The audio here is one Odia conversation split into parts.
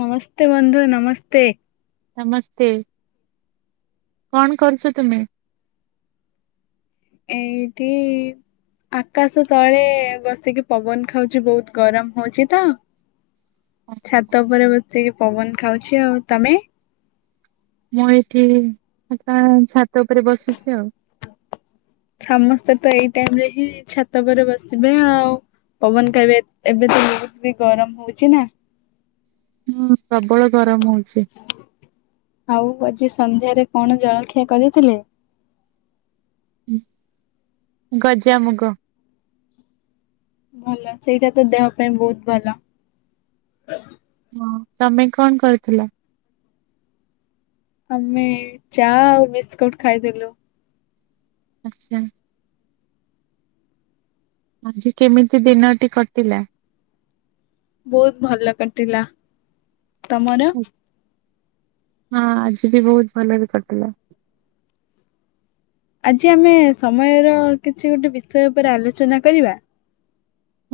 ନମସ୍ତେ ବନ୍ଧୁ ନମସ୍ତେ। ନମସ୍ତେ କଣ କରୁଚ ତୁମେ? ଏଇଠି। ଆକାଶ ତଳେ ବସିକି ପବନ ଖାଉଛି ବହୁତ ଗରମ ହଉଛି ତ ଛାତ ଉପରେ ବସି ପବନ ଖାଉଛି ଆଉ ତମେ? ମୁଁ ଏଠି ଏକା ଛାତ ଉପରେ ବସିଛି ଆଉ। ସମସ୍ତେ ତ ଏଇ ଟାଇମ ରେ ହିଁ ଛାତ ଉପରେ ବସିବେ ଆଉ ପବନ ଖାଇବେ ଏବେ ତ ବହୁତ ବି ଗରମ ହଉଛି ନା। ହୁଁ ପ୍ରବଳ ଗରମ ହଉଛି। ଆଉ ଆଜି ସନ୍ଧ୍ୟାରେ କଣ ଜଳଖିଆ କରିଥିଲେ ଗଜାମୁଗ। ଭଲ ସେଇଟା ତ ଦେହ ପାଇଁ ବହୁତ ଭଲ। ହଁ ତମେ କଣ କରୁଥିଲ? ଆମେ ଚା ଆଉ ବିସ୍କୁଟ ଖାଇଦେଲୁ। ଆଚ୍ଛା। ଆଜି କେମିତି ଦିନଟି କଟିଲା। ବହୁତ ଭଲ କଟିଲା ତମର? ହଁ ଆଜି ବି ବହୁତ ଭଲରେ କଟିଲା। ଆଜି ଆମେ ସମୟର କିଛି ଗୋଟେ ବିଷୟ ଉପରେ ଆଲୋଚନା କରିବା।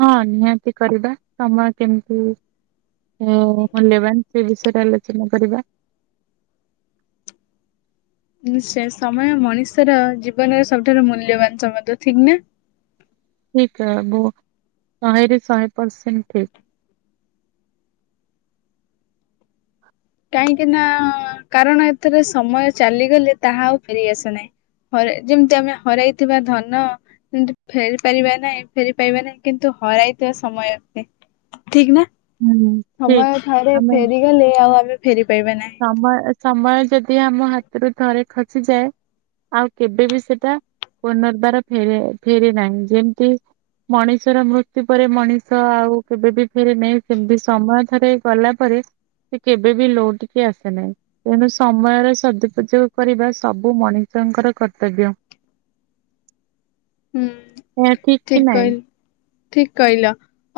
ହଁ ନିହାତି କରିବା ସମୟ କେମିତି ହୁଁ ମୁଁ ନେବାନ ସେ ବିଷୟରେ ଆଲୋଚନା କରିବା। କିନ୍ତୁସେ ସମୟ ମଣିଷର ଜୀବନର ସବୁଠାରୁ ମୂଲ୍ୟବାନ ସମୟ ଠିକ ନା। ଠିକ ତ ବୁ ଶହେରୁ ଶହେ ପସେଣ୍ଟ୍ ଠିକ୍। କାହିଁକି ନା କାରଣ ଏଥିରେ ସମୟ ଚାଲିଗଲେ ତାହା ଆଉ ଫେରିଆସେ ନାହିଁ। ହରେ ଯେମିତି ଆମେ ହରାଇଥିବା ଧନ। କିନ୍ତୁ ଫେରି ପାରିବା ନାହିଁ ଫେରି ପାଇବା ନାହିଁ କିନ୍ତୁ ହରାଇଥିବା ସମୟ ନୁହେଁ। ଠିକ ନା ହୁଁ ଠିକ ସମୟ ଥରେ ଆମେ ଫେରିଗଲେ ଆଉ ଆମେ ଫେରି ପାଇବା ନାହିଁ। ସମୟ ସମୟ ଯଦି ଆମ ହାତରୁ ଥରେ ଖସିଯାଏ। ଆଉ କେବେ ବି ସେଟା ପୁନର୍ବାର ଫେରେ ଫେରେ ନାହିଁ ଯେମିତି ମଣିଷର ମୃତ୍ୟୁ ପରେ ମଣିଷ ଆଉ କେବେ ବି ଫେରେନାହି ସେମିତି ସମୟ ଥରେ ଗଲା ପରେ ସେ କେବେ ବି ଲୋଉଟି କି ଆସେ ନାହିଁ। ତେଣୁ ସମୟର ସଦଉପଯୋଗ କରିବା ସବୁ ମଣିଷଙ୍କର କର୍ତ୍ତବ୍ୟ ହୁଁ ଏହା କି ଠିକ ନାଇଁ? କହିଲ ଠିକ କହିଲ।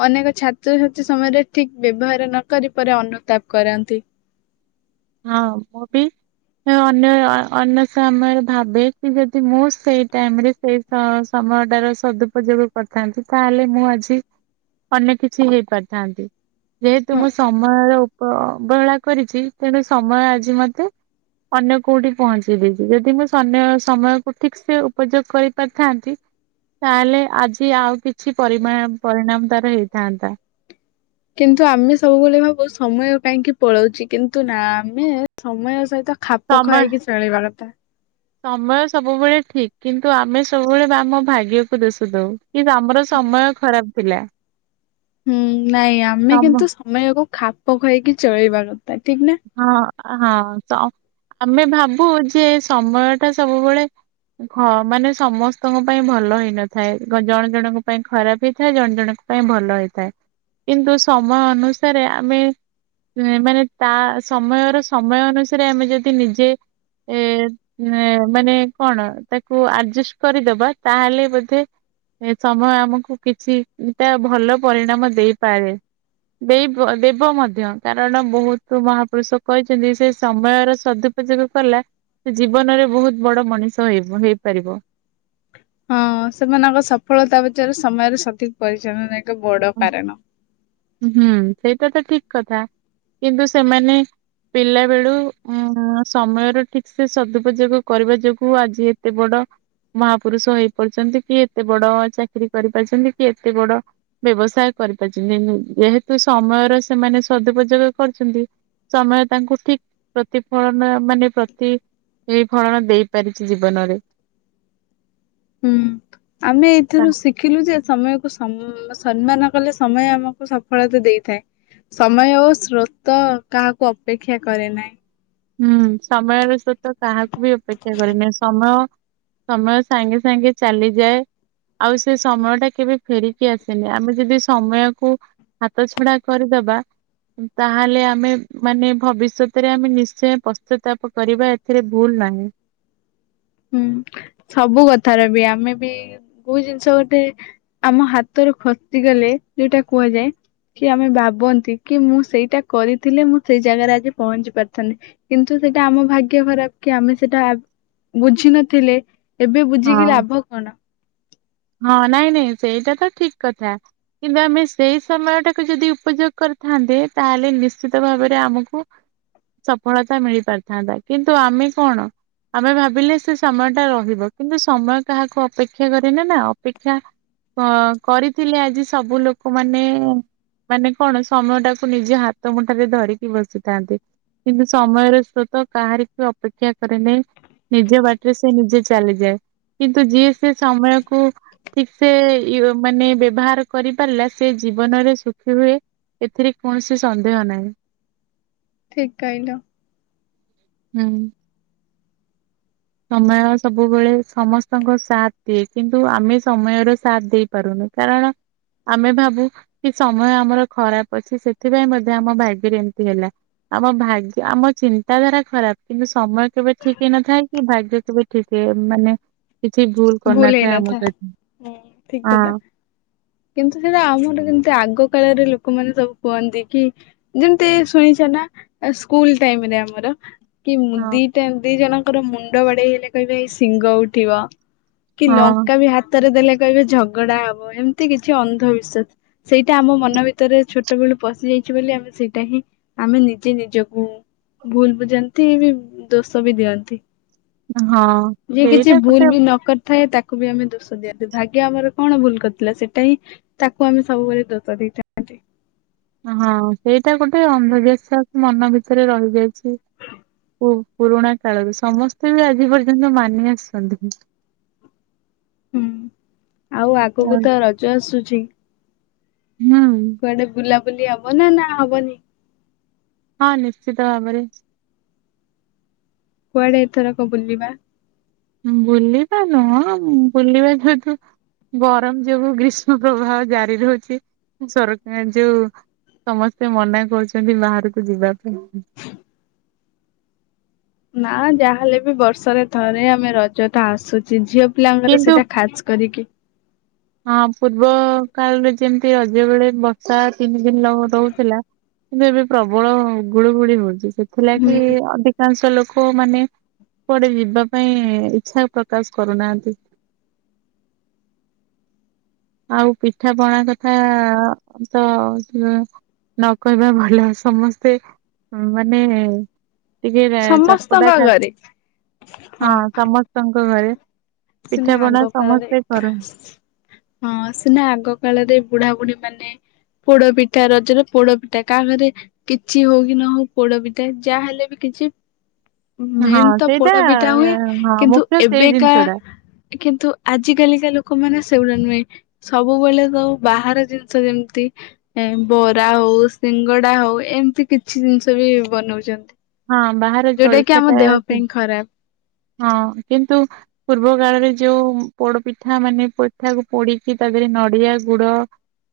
ଅନେକ ଛାତ୍ରଛାତ୍ରୀ ସମୟରେ ଠିକ୍ ବ୍ୟବହାର ନ କରି ପରେ ଅନୁତାପ୍ କରାନ୍ତି। ହଁ ମୁଁ ବି ହେଁ ଅନ୍ୟୟ ଅନ୍ୟ ସମୟରେ ଭାବେ କି ଯଦି ମୁଁ ସେଇ ଟାଇମ୍ ରେ ତେଇସ୍ ହଁ ସମୟଟାର ସଦଉପଯୋଗ କରିଥାନ୍ତି ତା ହେଲେ ମୁଁ ଆଜି ଅନେକ୍ କିଛି ହେଇପାରିଥାନ୍ତି। ଯେହେତୁ ହଁ ମୁଁ ସମୟର ଉପ ଅବହେଳା କରିଛି। ତେଣୁ ସମୟ ଆଜି ମତେ ଅନ୍ୟ କୋଉଠି ପହଁଚେଇ ଦେଇଛି ଯଦି ମୁଁ ସନ୍ୟ ସମୟକୁ ଠିକ୍ ସେ ଉପଯୋଗ୍ କରି ପାରିଥାନ୍ତି। ତାହେଲେ ଆଜି ଆଉ କିଛି ପରିମାମ୍ ପରିଣାମ୍ ତାରେ ହେଇଥାନ୍ତା। କିନ୍ତୁ ଆମେ ସବୁବେଳେ ଭାବୁ ସମୟ କାହିଁକି ପଳଉଛି କିନ୍ତୁ ନା ଆମେ ସମୟ ସହିତ ଖାପ ସମୟ ଖାଇକି ଚଳେଇବା କଥା। ସମୟ ସବୁବେଳେ ଠିକ୍ କିନ୍ତୁ ଆମେ ସବୁବେଳେ ବାମ ଭାଗ୍ୟକୁ ଦୋଷ ଦଉ କି ବା ଆମର ସମୟ ଖରାପ୍ ପିଲା। ହୁଁ ନାଇଁ ଆମେ ସମ କିନ୍ତୁ ସମୟକୁ ଖାପ ଖୋଆଇକି ଚଳେଇବା କଥା। ଠିକ୍ ନା? ହଁ ଆ ଆ ହଁ ତ ଆମେ ଭାବୁ ଯେ ସମୟ ଟା ସବୁବେଳେ ଉଁଖ ମାନେ ସମସ୍ତଙ୍କ ପାଇଁ ଭଲ ହେଇନଥାଏ ଗ ଜଣେ ଜଣଙ୍କ ପାଇଁ ଖରାପେ ହେଇଥାଏ। ଜଣେ ଜଣକୁ ପାଇଁ ଭଲ ହେଇଥାଏ କିନ୍ତୁ ସମୟ ଅନୁସାରେ ଆମେ ଏଁ ମାନେ ତା ସମୟର ସମୟ ଅନୁସାରେ ଆମେ ଯଦି ନିଜେ ଏ ନେଁଏ ମାନେ କଣ ତାକୁ ଆଜେଷ୍ କରିଦବା ତାହେଲେ ବୋଧେ ଏ ସମୟ ଆମକୁ କିଛି ଉଁ ଟା ଭଲ ପରିଣାମ ଦେଇପାରେ। ଦେଇ ବ ଆର ଦେବ ମଧ୍ୟ କାରଣ ବହୁତ୍ କୋଉ ମହାପୁରୁଷ କହିଛନ୍ତି। ସେ ସମୟର ସଦୁପଯୋଗ କଲା। ସେ ଜୀବନରେ ବହୁତ୍ ବଡ଼ ମଣିଷ ଏବ ହେଇପାରିବ। ହଁ ସେମାନଙ୍କ ସଫଳତା ବିଚରେ ସମୟରେ ସଠିକ୍ ପରିଚାଳନା ଏକ ବଡ଼ କାରଣ। ଉଁ ହୁଁ ସେଇଟା ତ ଠିକ୍ କଥା କିନ୍ତୁ ସେମାନେ ପିଲା ବେଳୁ ଉଁ ଆଁ ସମୟର ଠିକ୍ ସେ ସଦୁପଯୋଗ କରିବା ଯୋଗୁ ଆଜି ଏତେ ବଡ଼ ମହାପୁରୁଷ ହେଇପରିଛନ୍ତି କି ଏତେ ବଡ଼ ଚାକିରୀ କରିପାରୁଛନ୍ତି କି ଏତେ ବଡ଼ ବ୍ୟବସାୟ କରିପାରିଛନ୍ତି ନେନୁ ଯେହେତୁ ସମୟର ସେମାନେ ସଦୁପଯୋଗ କରୁଛନ୍ତି। ସମୟ ତାଙ୍କୁ ଠିକ୍ ପ୍ରତିଫଳନ ମାନେ ପ୍ରତି ଏଇ ଫଳନ ଦେଇପାରିଛି ଜୀବନରେ। ହୁଁ ଆମେ ତା- ଏଇଥିରୁ ଶିଖିଲୁ ଯେ ସମୟକୁ ସମ୍ଉଁ ସମ୍ମାନ କଲେ ସମୟ ଆମକୁ ସଫଳତା ଦେଇଥାଏ। ସମୟ ଓ ସ୍ରୋତ କାହାକୁ ଅପେକ୍ଷା କରେ ନାହିଁ। ହୁଁ ସମୟର ସ୍ରୋତ କାହାକୁ ବି ଅପେକ୍ଷା କରେନା ସମୟ ସମୟ ସାଙ୍ଗେ ସାଙ୍ଗେ ଚାଲିଯାଏ। ଆଉ ସେ ସମୟ ଟା କେବେ ଫେରିକି ଆସେନି ଆମେ ଯଦି ସମୟକୁ ହାତ ଛଡ଼ା କରିଦବା ଉ ତାହେଲେ ଆମେ ମାନେ ଭବିଷୋତରେ ଆମେ ନିଶ୍ ସେ ପଶ୍ଚାତାପ୍ କରିବା ଏଥିରେ ଭୁଲ୍ ନାହିଁ। ହୁଁ ସବୁ କଥାରେ ବି ଆମେ ବି କୋଉ ଜିନିଷ ଗୋଟେ ଆମ ହାତରୁ ଖସିଗଲେ ଯୋଉଟା କୁହାଯାଏ। କି ଆମେ ବାବନ୍ତି କି ମୁଁ ସେଇଟା କରିଥିଲେ ମୁଁ ସେଇ ଜାଗାରେ ଆଜି ପହଞ୍ଚି ପାରିଥାନି। କିନ୍ତୁ ସେଇଟା ଆମ ଭାଗ୍ୟ ଖରାପ କି ଆମେ ସେଇଟା ଆବ୍ ବୁଝି ନଥିଲେ ଏବେ ବୁଝିକି ହଁ। ଲାଭ କଣ। ହଁ ନାଇଁ ନାଇଁ ସେଇଟା ତ ଠିକ୍ କଥା। କିନ୍ତୁ ଆମେ ସେଇ ସମୟ ଟାକୁ ଯଦି ଉପଯୋଗ କରିଥାନ୍ତେ ତାହେଲେ ନିଶ୍ଚିତ ଭାବରେ ଆମକୁ ସଫଳତା ମିଳି ପାରିଥାନ୍ତା କିନ୍ତୁ ଆମେ କଣ? ଆମେ ଭାବିଲେ ସେ ସମୟ ଟା ରହିବ କିନ୍ତୁ ସମୟ କାହାକୁ ଅପେକ୍ଷା କରେନିନା ଅପେକ୍ଷା ଅ କରିଥିଲେ ଆଜି ସବୁ ଲୋକ ମାନେ ମାନେ କଣ ସମୟ ଟାକୁ ନିଜ ହାତ ମୁଠାାରେ ଧରିକି ବସିଥାନ୍ତେ। କିନ୍ତୁ ସମୟର ସ୍ରୋତ କାହାରି କୁ ଅପେକ୍ଷା କରେନି ନିଜ ବାଟରେ ସେ ନିଜେ ଚାଲିଯାଏ କିନ୍ତୁ ଯିଏ ସେ ସମୟ କୁ ଠିକ ସେ ଇଏ ମାନେ ବ୍ୟବହାର କରିପାରିଲା ସେ ଜୀବନରେ ସୁଖୀ ହୁଏ। ଏଥିରେ କୌଣସି ସନ୍ଦେହ ନାହିଁ। ଠିକ କହିଲ। ହୁଁ। ସମୟ ସବୁବେଳେ ସମସ୍ତଙ୍କ ସାଥ ଦିଏ କିନ୍ତୁ ଆମେ ସମୟର ସାଥ ଦେଇ ପାରୁନୁ କାରଣ? ଆମେ ଭାବୁ କି ସମୟ ଆମର ଖରାପ ଅଛି ସେଥିପାଇଁ ବୋଧେ ଆମ ଭାଗ୍ୟରେ ଏମିତି ହେଲା ଆମ ଭାଗ୍ୟ ଆମ ଚିନ୍ତାଧାରା ଖରାପ କିନ୍ତୁ ସମୟ କେବେ ଠିକ ହେଇନଥାଏ କି ଭାଗ୍ୟ କେବେ ଠିକ ଏନ୍ ମାନେ କିଛି ଭୁଲ କରିନଥାଏ ଆମ ହେଇନଥାଏ ଏଠି ହୁଁ ଠିକ କଥା ହଁ। କିନ୍ତୁ ସେଇଟା ଆମର ଯେମିତି ଆଗ କାଳରେ ଲୋକମାନେ ସବୁ କୁହନ୍ତି କି ଯେମିତି ଶୁଣିଛ ନା ସ୍କୁଲ ଟାଇମରେ ଆମର କି ମୁ ହଁ ଦିଟା ଦି ଜଣଙ୍କର ମୁଣ୍ଡ ବାଡେଇ ହେଲେ କହିବେ ଏଇ ଶିଙ୍ଗ ଉଠିବ କି ହଁ ଲଙ୍କା ବି ହାତରେ ଦେଲେ କହିବେ ଝଗଡା ହବ ଏମିତି କିଛି ଅନ୍ଧବିଶ୍ଵାସ। ସେଇଟା ଆମ ମନ ଭିତରେ ଛୋ ଛୋଟବେଳୁ ପଶିଯାଇଛି ବୋଲି ଆମେ ସେଇଟା ହିଁ ଆମେ ନିଜେ ନିଜକୁ ଭୁଲ ବୁଝାନ୍ତି ବି ଦୋଷ ବି ଦିଅନ୍ତି। ହଁ ମୁ କିଛି ସେଇଟା ଗୋଟେ ଭୁଲ ବି ନକ ଥାଏ ତାକୁ ବି ଆମେ ଦୋଷ ଦିଅନ୍ତିୁ ଭାଗ୍ୟ ଆମର କଣ ଭୁଲ କରିଥିଲା ସେଇଟା ହିଁ ତାକୁ ଆମେ ସବୁବେଳେ ଧୋକା ଦେଇଥାଉ ହଁ ସେଇଟା ଗୋଟେ ଅନ୍ଧବିଶ୍ୱାସ ମନ ଭିତରେ ରହିଯାଇଛି। ପୁରୁଣା କାଳରେ ସମସ୍ତେ ବି ଆଜି ପର୍ଯ୍ୟନ୍ତ ମାନି ଆସୁଛନ୍ତି ହୁଁ ଆଉ ହୁଁ ଆଗକୁ ତ ରଜ ଆସୁଛି ହୁଁ। କୁଆଡେ ବୁଲାବୁଲି ହବ ନା ନା ହବନି? ହଁ ନିଶ୍ଚିତ ଭାବରେ। କୁଆଡେ ଏଥର କ ବୁଲିବା? ବୁଲିବା ନୁହଁ ବୁଲିବା ଯେହେତୁ ଗରମ ଯୋଗୁ ଗ୍ରୀଷ୍ମ ପ୍ରବାହ ଜାରି ରହୁଛି ସରକାର ଯୋଉ ସମସ୍ତେ ମନା କରୁଛନ୍ତି ବାହାରକୁ ଯିବା ପାଇଁ ନା ଯାହାହେଲେ ବି ବର୍ଷରେ ଥରେ ଆମେ ରଜ ଟା ଆସୁଛି ଝିଅ ପିଲାଙ୍କର କିନ୍ତୁ ସେଇଟା ଖାସ୍ କରିକି ହଁ ପୂର୍ବ କାଳରେ ଯେମିତି ରଜ ବେଳେ ବର୍ଷା ତିନି ଦିନ ରହୁଥିଲା କିନ୍ତୁ ଏବେ ପ୍ରବଳ ଗୁଳୁଗୁଳି ହଉଛି ହୁଁ ସେଥିଲାଗି ଅଧିକ କାଂଶ ଲୋକ ମାନେ କୁଆଡେ ଯିବା ପାଇଁ ଇଚ୍ଛା ପ୍ରକାଶ କରୁନାହାନ୍ତି। ଆଉ ପିଠା ପଣା କଥା ତ ନ କହିବା ହିଁ ଭଲ ସମସ୍ତେ ମାନେ ଟିକେ ରା ଚଟପଟା ସମସ୍ତଙ୍କ ଖା ଘରେ ହଁ ସମସ୍ତଙ୍କ ଘରେ ସିନା ପିଠା ପଣା ଆଗ କାଳରେ ସମସ୍ତେ କରନ୍ତି। ହଁ ସିନା ଆଗ କାଳରେ ବୁଢା ବୁଢୀ ମାନେ ପୋଡ ପିଠା ରଜରେ, ପୋଡ ପିଠା କାହା ଘରେ କିଛି ହଉ କି ନ ହଉ ପୋଡ ପିଠା ଯାହା ହେଲେ ବି କିଛି ହଁ ମେନ୍ ତ ସେଇଟା ପୋଡପିଠା ହୁଏ ହଁ କିନ୍ତୁ ମୁଖ୍ୟ ସେଇ ଏବେକା ଜିନିଷ ଟା କିନ୍ତୁ ଆଜି କାଲିକା ଲୋକମାନେ ସେଗୁଡା ନୁହେଁ। ସବୁବେଳେ ତ ବାହାର ଜିନିଷ ଯେମିତି ଏ ବରା ହଉ ସିଙ୍ଗଡା ହଉ ଏମିତି କିଛି ଜିନିଷ ବି ବନଉଛନ୍ତି। ହଁ ବାହାରେ ଯୋଉଟା କି ଜଳଖିଆ ଆମ ଦେହ ଟା ପାଇଁ ଖରାପ। ହଁ କିନ୍ତୁ ପୂର୍ବ କାଳରେ ଯୋଉ ପୋଡପିଠା ମାନେ ପିଠାକୁ ପୋଡିକି ତା ଦେହରେ ନଡିଆ ଗୁଡ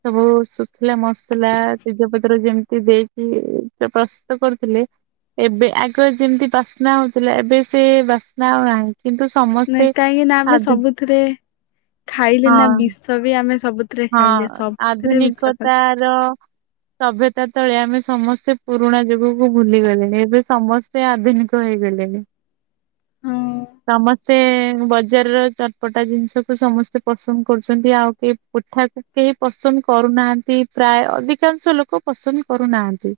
ସବୁ ଶୁଖିଲା ମସଲା, ତେଜପତି ସେଥିରେ ଯେମିତି ଦେଇକି ପ୍ରସ୍ତୁତ କରୁଥିଲେ। ଏବେ ଆଗରୁ ଯେମିତି ବାସ୍ନା ହଉଥିଲା ଏବେ ସେ ବାସ୍ନା ଆଉ ନାହିଁ। କିନ୍ତୁ ସମସ୍ତେ [unintelligible] ସେଥିରେ ଖାଇଲେ ନା ହଁ ବିଷ ବି ଆମେ ସବୁ ହଁ ଆଧୁନିକତାର ସଭ୍ୟତା ତଳେ ଆମେ ସମସ୍ତେ ପୁରୁଣାଯୁଗକୁ ଭୁଲିଗଲେଣି ଏବେ ସମସ୍ତେ ଆଧୁନିକ ହେଇଗଲେଣି। ହୁଁ ସମସ୍ତେ ବଜାରରେ ଚଟପଟା ଜିନିଷକୁୁ ସମସ୍ତେ ପସନ୍ଦ କରୁଛନ୍ତି ଆଉ କିଏ ପିଠାକୁ କେହି ପସନ୍ଦ କରୁନାହାନ୍ତି ପ୍ରାୟ ଅଧିକାଂଶ ଲୋକ ପସନ୍ଦ କରୁନାହାନ୍ତି।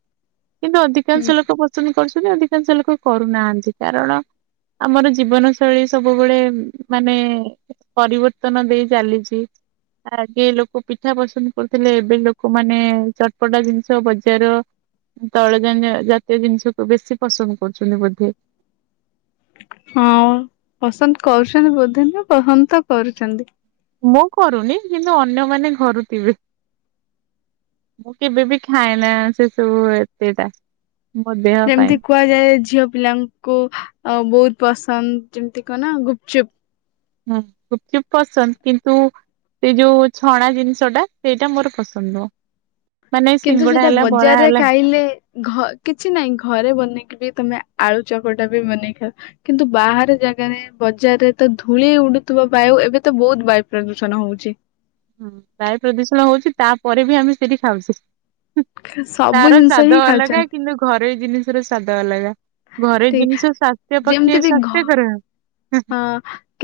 କିନ୍ତୁ ଅଧିକାଂଶ ଲୋକ ପସନ୍ଦ କରୁଛନ୍ତି ଅଧିକାଂଶ ଲୋକ କରୁନାହାନ୍ତି କାରଣ ଆମର ଜୀବନ ଶୈଳୀ ସବୁବେଳେ ମାନେ ପରିବର୍ତ୍ତନ ଦେଇ ଚାଲିଛି। ଆଗେ ଲୋକ ପିଠା ପସନ୍ଦ କରୁଥିଲେ ଏବେ ଲୋକ ମାନେ ଚଟପଟା ଜିନିଷ ବଜାର ତୈଳ ଜନିଅ ଜାତୀୟ ଜିନିଷକୁୁ ବେଶୀ ପସନ୍ଦ କରୁଛନ୍ତି ବୋଧେ। ହଁ ପସନ୍ଦ କରୁଛନ୍ତି ବୋଧେ ନୁହଁ, ପସନ୍ଦ ତ କରୁଛନ୍ତି। ମୁଁ କରୁନି କିନ୍ତୁ ଅନ୍ୟମାନେ କରୁଥିବେ। ମୁଁ କେବେ ବି ଖାଏନା ସେ ସବୁ ଏତେଟା ମୋ ଦେହ ଯେମିତି ପାଇଁ। କୁହାଯାଏ ଝିଅ ପିଲାଙ୍କୁ ବହୁତ ପସନ୍ଦ ଯେମିତି କହନା ଗୁପଚୁପ୍। ହୁଁ ଗୁପ୍ ଚୁପ୍ ପସନ୍ଦ କିନ୍ତୁ ସେ ଯଉଁ ଛଣା ଜିନିଷଟା ସେଇଟା ମୋର ପସନ୍ଦ ନୁହଁ। ମାନେ କିନ୍ତୁ ସିଙ୍ଗଡା ସେଇଟା ହେଲା ବରା ବଜାରରେ ହେଲା ଖାଇଲେ ଘରେ କିଛି ନାଇଁ ଘରେ ବନେଇକି ବି ତମେ ଆଳୁ ଚକଟା ବି ବନେଇ କିନ୍ତୁ ବାହାର ଜାଗାରେ ବଜାରରେ ତ ଧୂଳି ଉଡୁଥିବା ବାୟୁ ଏବେ ତ ବହୁତ ବାୟୁ ପ୍ରଦୂଷଣ ହଉଛି। ହୁଁ, ବାୟୁ ପ୍ରଦୂଷଣ ହଉଛି ତାପରେ ବି ଆମେ ସେଠି ଖାଉଛେ। ହୁଁ, ସବୁ ତାର ଜିନିଷ ସ୍ଵାଦ ହିଁ ଅଲଗା ଖାଉଛନ୍ତି କିନ୍ତୁ ଘରୋଇ ଜିନିଷ ସ୍ୱାଦ ଅଲଗା, ଘରେ ଠିକ, ଜିନିଷ ସ୍ୱାସ୍ଥ୍ୟ ପକ୍ଷେ ଯେମିତି ବି ଘ ସ୍ୱାସ୍ଥ୍ୟ କର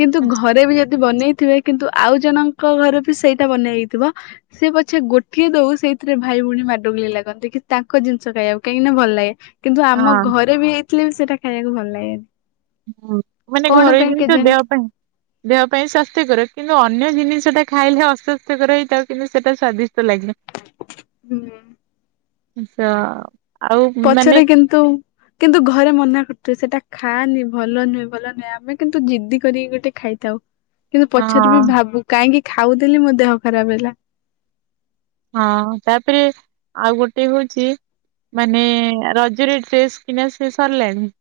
କିନ୍ତୁ ଘରେ ବି ଯଦି ବନେଇଥିବେ କିନ୍ତୁ ଆଉ ଜଣଙ୍କ ଘରେ ବି ସେଇଟା ବନିଆହେଇଥିବ ସେ ପଛେ ଗୋଟିଏ ଦଉ ସେଇଥିରେ ଭାଇ ଭଉଣୀ ମାଡ ଗୋଲି ଲାଗନ୍ତି କି ତାଙ୍କ ଜିନିଷ ଖାଇବାକୁ କାହିଁକିନା ଭଲ ଲାଗେ। କିନ୍ତୁ ଆମ ହଁ ଘରେ ବି ହେଇଥିଲେ ବି ସେଇଟା ଖାଇବାକୁ ଭଲ ଲାଗେନି। ହୁଁ ମାନେ କଣ ଘରେ ପାଇଁ ଜିନିଷ କେଜାଣି? ଦେହ ପାଇଁ ଦେହ ପାଇଁ ସ୍ଵାସ୍ଥ୍ୟକର କିନ୍ତୁ ଅନ୍ୟ ଜିନିଷଟା ଖାଇଲେ ଅସ୍ୱାସ୍ଥ୍ୟକର ହେଇଥାଉ କିନ୍ତୁ ସେଟା ସ୍ଵାଦିଷ୍ଟ ସ୍ୱାଦିଷ୍ଟ ଲାଗେ। ହୁଁ [unintelligible] ମାନେ ପଛରେ କିନ୍ତୁ। କିନ୍ତୁ ଘରେ ମନା କରୁଥବେ ସେଟା ଖାନି ଭଲ ନୁହେଁ ଭଲ ନୁହେଁ ଆମେ କିନ୍ତୁ ଜିଦ୍ଦି କରିକି ଗୋଟେ ଖାଇଥାଉ କିନ୍ତୁ ପଛରେ ବି ହଁ ଭାବୁ କାହିଁକି ଖାଉଥିଲି ମୋ ଦେହ ଖରାପ ହେଲା ହଁ ତାପରେ ଆଉ ଗୋଟେ ହୋଉଚି - ମାନେ ରଜରେ ଡ୍ରେସ୍ କିଣା ସି ସରିଲାଣି?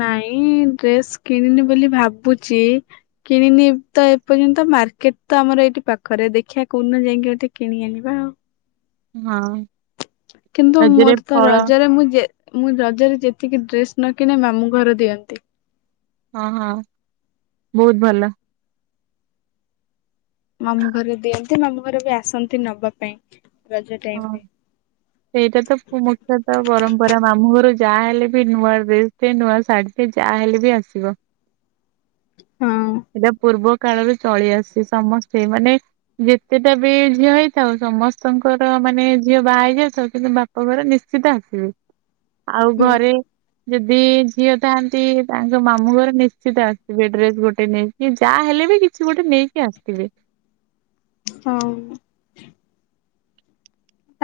ନାଇଁ ଡ୍ରେସ୍ କିଣିନି ବୋଲି ଭାବୁଚି - କିଣିନି ତ ଏପର୍ଯ୍ୟନ୍ତ ମାର୍କେଟ ତ ଆମର ଏଇଠି ପାଖରେ ଦେଖିଆ କୋଉଦିନ ଯାଇକି ଗୋଟେ କିଣି ଆଣିବା ଆଉ ହଁ କିନ୍ତୁ ରଜରେ ମୋର ତ ଫଳ ରଜରେ ମୁଁ ଯେ- ମୁଁ ରଜରେ ଯେତିକି ଡ୍ରେସ ନ କିଣେ ମାମୁ ଘର ଦିଅନ୍ତି ହଁ ହଁ ବହୁତ ଭଲ ମାମୁ ଘରେ ଦିଅନ୍ତି ମାମୁଘର ବି ଆସନ୍ତି ନବା ପାଇଁ ରଜ ହଁ। ଟାଇମରେ ସେଇଟା ତ ମୁଖ୍ୟତ ପରମ୍ପରା ମାମୁ ଘରୁ ଯାହା ହେଲେ ବି ନୂଆ ଡ୍ରେସ ଟେ ନୂଆ ଶାଢୀ- ସେ ଯାହାହଲେ ବି ଆସିବ ହଁ। ସେଟା ପୂର୍ବ- କାଳରୁ ଚଳି ଆସିଚି ସମସ୍ତେ ମାନେ ଯେତେଟା ବି ଝିଅ ହେଇଥାଉ ସମସ୍ତଙ୍କ- ଶାଶୁଘର ମାନେ ଝିଅ ବାହା ହେଇଯାଇଥିବ କିନ୍ତୁ ବାପ ଘର ନିଶ୍ଚିତ ଆସିବେ ଆଉ ହୁଁ। ଘରେ - ଯଦି ଝିଅ ଥାଆନ୍ତି ତାଙ୍କ ମାମୁଁ ଘର ନିଶ୍ଚିତ ଆସିବେ ଡ୍ରେସ ଗୋଟେ ନେଇ କି ଯା ହେଲେ ବି କିଛି ଗୋଟେ ନେଇକି ଆସିଥିବେ ହଁ ଉଁ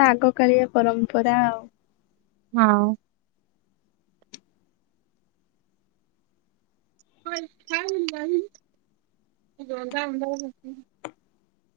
ଆଗ କାଳିଆ ପରମ୍ପରା ଆଉ- ହଁ [unintelligible]